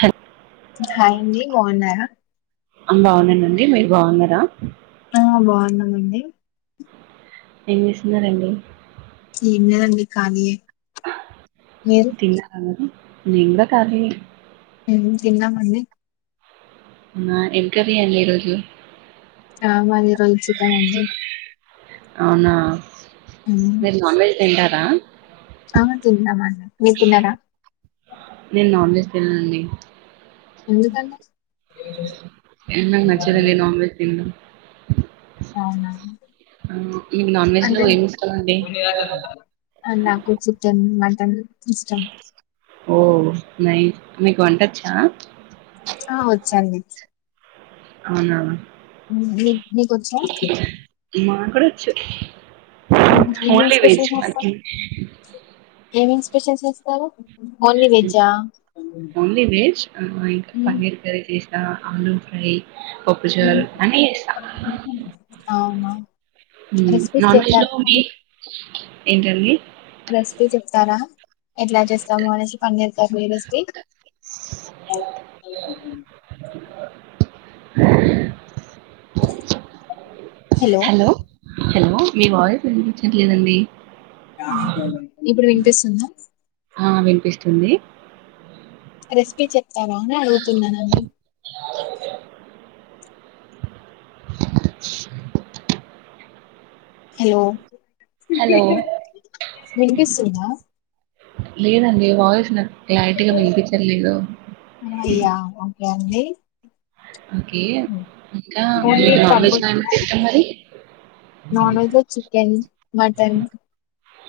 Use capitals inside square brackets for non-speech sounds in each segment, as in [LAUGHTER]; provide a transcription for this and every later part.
హ హాయి అండి బాగున్నారా బాగున్నానండి మీరు బాగున్నారా ఆ బాగున్నామండి ఏం చేస్తున్నారండి ఏంలేదు అండి ఖాళీయే మీరు తిన్నారా మరి నిగ ఖాళీయే తిన్నామండి ఆ ఏ కర్రీ అండి ఈరోజు ఆ మది ఈరోజు చికెన్ అండి అవునా మీరు నాన్ వెజ్ తింటారా హ తింతమంది మీరు తిన్నారా నేను నాన్ వెజ్ తిననండి ఎందుకలా ఏమో నాకు నచ్చదు అండి నాన్వెజ్ తిన్నడం [INAUDIBLE] అవునా నాన్ వెజ్ లో ఏమి ఇష్టమండి నాకు కొచం [UNINTELLIGIBLE] ఇస్టా [INAUDIBLE] ఓ న మీకు వంట వచ్చా ఆ వచ్చాండి అవునా నీ నీకొచ్చా మాకు వచ్చు ఏమేం ఓన్లీ వెజ్ స్పెషల్ మాకి చేస్తారు ఏమేం. చేసేస్తారు. ఓన్లీ వెజ్ ఇంకా పన్నీర్ కరీ చేస్ ఆలూ ఫ్రై పప్పుచారు అన్నీ చేస్తా అవునా రెసిపీస్ నాన్ వెజ్ లో చెప్తారండి. మీ ఏంటండి. రెసిపీ చెప్తారా ఎట్లా చేస్తాము అనేసి పని చేస్త రెసిపీ. [INAUDIBLE] [INAUDIBLE] హలో హలో మీ వాయిస్ వినిపించట్లేదండి. ఇప్పుడు విన్ వినిపిస్తుంద. ఆ వినిపిస్తుంది. రెసిపీ చెప్తారా అనే అడుగుతున్నానండి. [INAUDIBLE] హలో హలో వినిపిస్తుందా. లేదండి వాయిస్ లైట్ గా వినిపించట్లేదు. అయ్యా అండి ఓకే ఇంకా ఓన్లీ నాన్ పప్పు వెజ్ లో ఏమంటే ఇష్టం మరి. Non veg chicken mutton.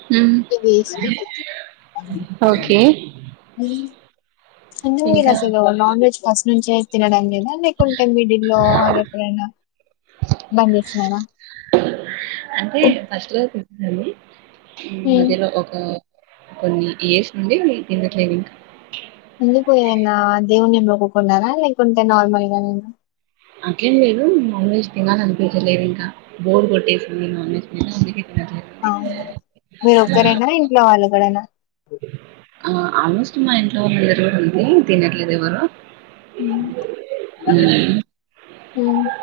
హ్మ్ ఓకే ఇంకా నాన్ వెజ్ ఫస్ట్. నుంచంచి తినాడం లేదా. లేకుంటే మిడిల్ల్లో అది ఎక్కడైనా బంద్ చేసినారా. అంటే ఫస్ట్ లో ఉమ్. అదిలో ఒక కొన్ని ఇయర్స్ నుండి మీ కింద క్లినిక్. ఎందుకు ఏదన్నా. దేవుని మోక్కుకున్నారా లేకుంటే నార్మల్ గా నేను అట్లేం లేదు నాన్ వెెజ్ తినాలనిపించలేదు ఇంకా బోర్డ్ కొట్టేస్తుంది నాన్ వెజ్ మీద అందుకే తినట్లేదండి అవ్నా మీరు ఒక్కరైనా ఇంట్లో వాళ్ళ ఎక్కడైనా ఆ ఆల్మోస్ట్ మా ఇంట్లో అందరి కూడా ఉంది తినట్లేదు ఎవ్వరు ఉమ్. హ్మ్ ఎం చెప్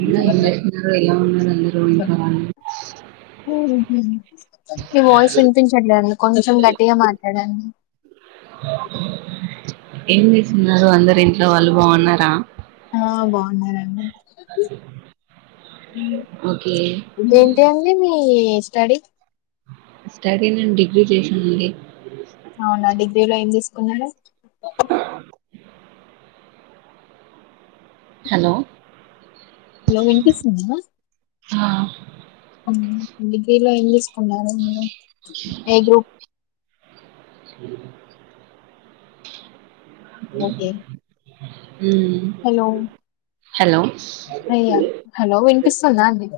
ఇంకా ఎం చేస్తున్నారో ఏమో ఉన్నారో ఇంట్లో అందరు హ్మ్ మీ వాయిస్ వినిపించట్లేదండి కొంచెం గట్టిగా మాట్లాడండి మ్ ఎన్ని చిన్నారు వందర ఇంట్లో వలుభం ఉన్నార ఆ బాగున్నరండి ఓకే ఇేంటి అండి మీ స్డి స్టాటిన్ డిగ్రీ చేసింది అవునా డిగ్రీలో ఏం తీసుకున్నారు హలో హలో ఉంటేస్తుంది ఆ అవు డిగ్రీలో ఏం తీసుకున్నారు మీరు ఏ గ్రూప్ స ఓకే అ హలో అయ్యా హలో వినిపిస్తుందా అండి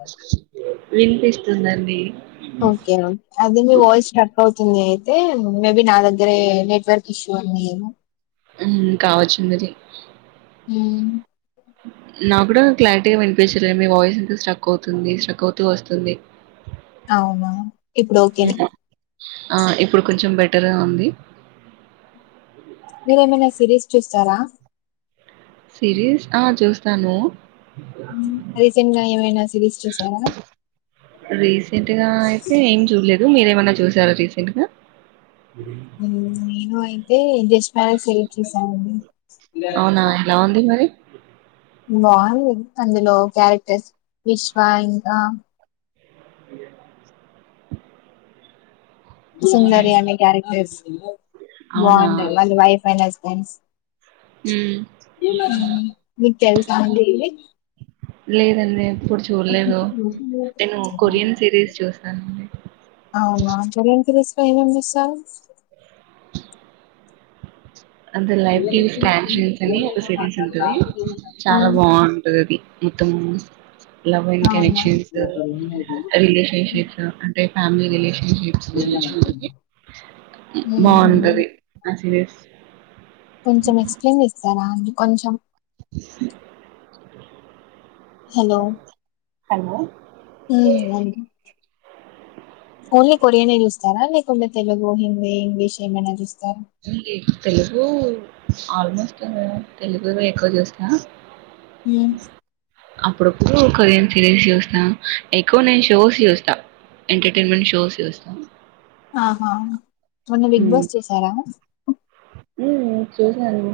తుందండి ఓకేక అదే మీ వయిస్ ర వంది అయితే మేబి నా దగ్గరే నెట్వర్క్ ఇష్యూ ఉంది ఉమ్ కావచ్చుందిది హు నా కూడా క్లారిటీగా వినిపించలేదు మీ వాయిస్ ఎంత స్ట్రక్ అవుతుంది స్ట్రక్ అవుతూ వస్తుంది అవునా ఇప్పుడు ఓకేనా హ్మ్. ఆ ఇప్పుడు కొంచెం బెటర్గా ఉంది సిరీస్ట్రీస్టారా సిరీస్ ఆ చూస్తాను రీసెంట్ గా ఏమైనా సిరీస్ చూసారా రీసెంట్గా అయితే ఏం చూడలేదు రు మీరు ఏమైనా చూశారా రీసెంట్గా ఉ హీరోయిన్ అయితే జస్ట్ పాన్ సెలెక్ట్ చేసానండి అవునా ఎలా ఉంది మరి బాగుంది అందులో క్యారెక్టర్స్ విశ్వ ఇంకా ఏ సుందరి అనే క్యారక్స్ [UNINTELLIGIBLE] అవునా బాగుండది వాళ్ళ వైఫ్ అయినా థ్యాంక్స్ ఉ మీకు తెలుసా అండి ఇది లేదండి నేను ఎప్పుడు చూడలేదు ఉమ్. నేను కొరియన్ సిరీస్ చూస్తా అండి అవునా సరే ఏంత [UNINTELLIGIBLE] అంత లైఫ్ కి స్టాస్ [INAUDIBLE] అని ఒక సిరీస్ ఉంటది ఆ, చాలా బాగుంటది అది ఇట్టము లవ్ అండ్ అవునా కనెక్షన్స్ రిలేషన్షిప్స్ అంటే ఫ్యామిలీ రిలేషన్షిప్స్ గురించి ఉంటుంది అ ఉమ్మ్. బాగుంటుంది ఆ సిరీస్ కొంచెం ఎక్స్ప్లెయిన్ చేస్తారా అని కొంచెం హలో హలో హ్మ్ ఓన్లీ కొరియనే చూస్తారా లేదంటే తెలుగు హిందీ ఇంగ్లీష్ ఏమైనా చూస్తారా తెలుగు ఆల్మోస్ట్ ఉ తెలుగువే ఎక్కువ చూస్తా ఉ అప్పుడప్పుడు కొరియన్ సిరీస్ చూస్తా ఎక్కువ నేను షోస్ చూస్తా ఎంటర్టైన్మెంట్ షోస్ చూస్తా ఆహా మొన్న బిగ్ బాస్ చేసారా ఉ చూసాను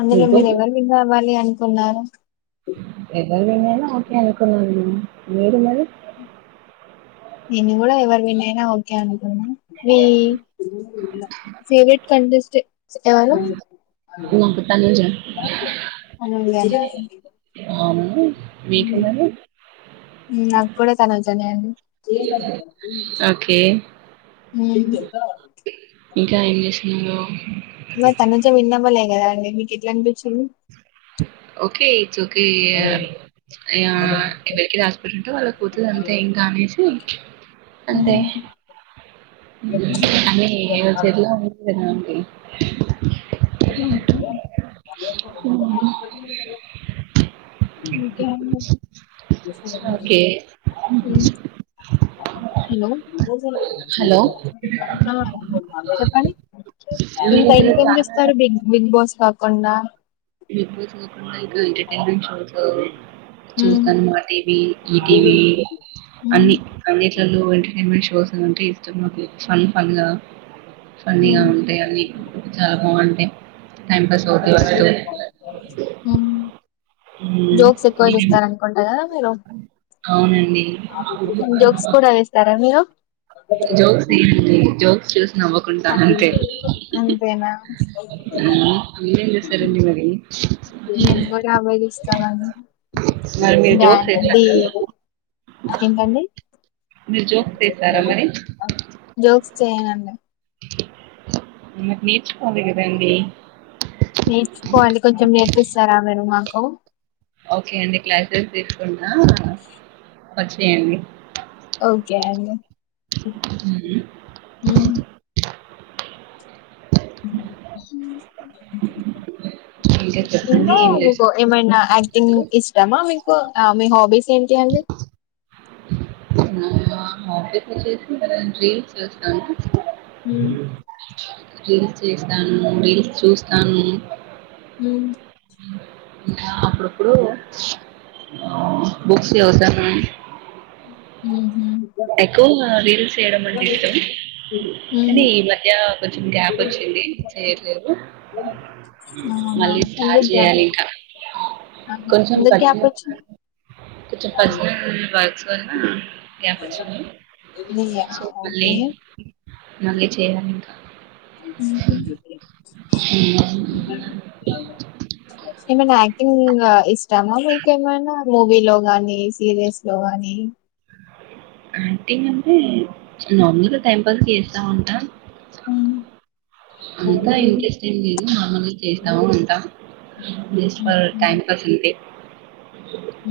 అందులో మీరు ఎవరి విన్ అవ్వాలి అన్ కునారు ఎవరు విన్ అయిన ఓకే అనుకను మీరు మరి నీను కూడా ఎవరు విన్నయినా ఓకే అనుకున్న మీ ఫేవరెట్ కంటెస్టెంట్స్ ఎవరు నాకు తనుజ తనుజ ఆను మ్మ్ నాక్ కూడా చన జనే అ ఓకే మ్మ్ ఇంకా ఏం చేస్తున్నావ్ మ తన చె విన్నళ్లే ఏ అండి మీకు ఎట్ల అనిపించింది ఓకే ఇట్స్ ఓకే ఎవరికి రాస్పిటి ఉంటే వాళ్ళకి పోతుంది అంతే ఇంకా అనేసి అంతే ఉమ్. అ ఉ కదా ఈ ఇంకేంది ఓకే హలో హలో చెప్పండి మీ ఇంకా దగ్గర ఇంకేం చాలా బిగ్ బాస్ కాకుండా బ ై ఎంటర్టైన్మెంట్ షో ఉమ్. చూస్తాను మా టీవ ఈటీవీ అన్ని అన్నిట్లలో ఎంటర్టైన్మెంట్ షోస్ స్ అంటే ఇష్టం నాకు ఫన్ ఫన్గా ఫన్నీగా ఉంటాయి అన్ని చాలా బాగుంటాయి టైం పాస్ అవుతాయి మ్మ్ మ్మ్. జోక్స్ ఎక్కువ మీరేం- చూస్తార అనుకుంటా కదా మీరు అవునండి జోక్స్ కూడా వేస్తారా మీరు జోక్స్ జోక్స్ చూస్తా అంతేనా మ్మ్. మీరేం చేస్తారండి మరి నేను కూడా అవే చూస్తా మరి మీరు కదా జోక్స్ వేసారా [UNINTELLIGIBLE] ఏంటండి మీరు జోక్ చేస్తారా మరి జోక్స్ చేయనండి మరినే నేర్చిపోవాలి కొంచెం నేర్పిస్తారా మీరు మాకు హ ఓకే అండి క్లాసెస్ తీసుకున్నా వచ్చయండి ఓకే అండి మ్మ్. అ ఇంకా చెప్పండి ఏం మీకు ఏమైనా యాక్టింగ్ చేస్తున్నారు ఇష్టమా ఆ మీ హాబీస్ ఏంటి అండి నా హాబీస్ వచ్చేసి రీల్స్ చూస్తాను ఉం రీల్స్ చేస్తాను రీల్స్ చూస్తాను హ అప్పుడప్పుడు బుక్స్ చదువుతాను హు హామ్ ఎక్కువ రీల్స్ చేయడం అంటే ఇష్టం మ్మ్. కానీ ఈ మధ్య కొంచం గ్యాప్ వచ్చింది చేయలేదు అవునా మళ్ళీ స్టార్ట్ ఎందుకు గ్యాప్ చేయాలి ఇంకా కొంచెం ఎందుకు పచ్చ గ్యాప్ కొంచెం పచ్చ దానివల్ల గ్యాప్ లే సో మళ్ళీ ఓకే మళ్ళీ చేయ్యాలి ఇంకా ఏమ ఇంకా ఇష్టామా ఇంకేమైనా మూవీలో గానీ సీరియల్స్ లో గానీ యాక్టింగ్ అంటే నమూలుగా టైం పాస్ చేస్తా ఉంటా హ్మ్. అంతా ఇంట్రెస్టింగ్ మామూలుగా చేస్తాము ఉంటాస్ట్ ఫర్ టైమికల్స్ ఉంటే ఆ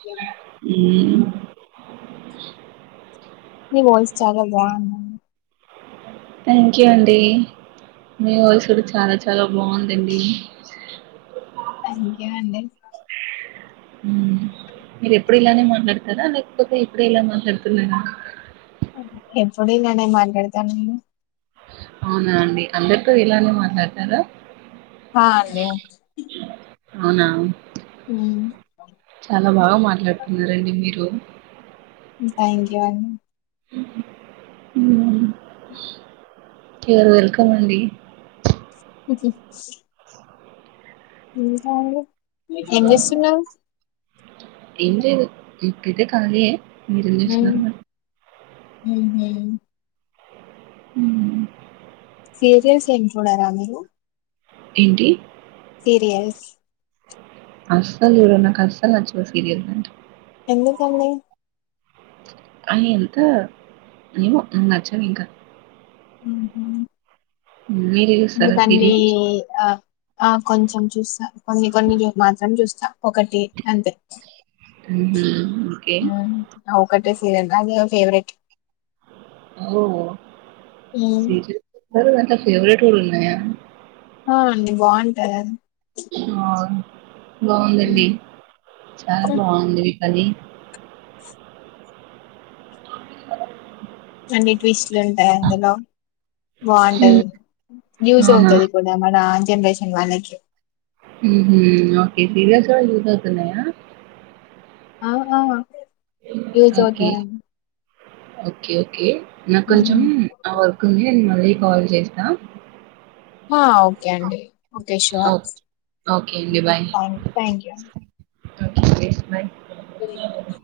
హ నివో చాలా బా థ్యాంక్ యూ అండి మీ వయసు కూడా కూడా చాలా చాలా బాగుందండి థ్యాంక్ యూ అండి మీరు ఎప్పుడు ఇలానే మాట్లాడతారా లేకపోతే ఇప్పుడ ఇలా మాట్లాడుతున్నారా ఎప్పుడ నన్న మాట్లాడతానును అవునా అండి అందరితో ఇలానే మాట్లాడతారు హా అండి అవునా హ్మ్. చాలా బాగా మాట్లాడుతున్నారండి మీరు థ్యాంక్ యూ అ కేరు వెల్కమ్ అండి హ్మ్ మీ కాగ ఎంత ఇస్తున్నా ఇ ఇప్పద్ద కాలే మీరం చేస్తున్నారు అ మ్మ్ హ్మ్ సీరియల్స్ ఏం చూడరాా మీరు ఏంటి సీరియల్స్ అస్సలు చూడను నాకు అస్సల్ నచ్చవు సీరియల్స్ అంట ఎందుకండి అవి ఎంత ఏమో నచ్చవు ఇంకా మ్మ్ హు మీరు చూస్తారా సీరియల్స్ [UNINTELLIGIBLE] ఆ ఆ కొంచెం చూస్తా కొన్ని కొన్ని మాత్రం చూస్ స ఒకటి అంతే మ్మ్ హ్మ్ ఓకే హ్మ్ ఆ ఒకటే సీరియల్ నా మీ ఫేవరెట్ ఓ హ్మ్. సీరియల్ మరి దాంట్లో ఫెవరెట్ కూడా ఉన్నాయా అవును అండి బాగుంటాది అది ఆవున్ బాగుందండి చాలా బాగుంది అది ట్లాంటి ట్విస్ట్లుంటాయి అందులో హ్మ్. బాగుంటది యూజ్ అవునా? అవుతుది కూడా మన జెనరేషన్ వాళ్ళకి మ్మ్ హ్మ్ ఓకే సీరియల్స్ కూడా యూజ్ అవుతున్నాయా అ ఆ యూజ్ అవుతాయి అండి ఓకె ఓకే నాకు కొంచెం హ్మ్ ఆ వర్క్ ఉంది మ ళ్ళీ కాల్ జేస్తా హా ఓకే అండి ఓకే ష్యూర్ ఓకే. ఓకే అండి. Bye. Thank you okay bye తెలీదు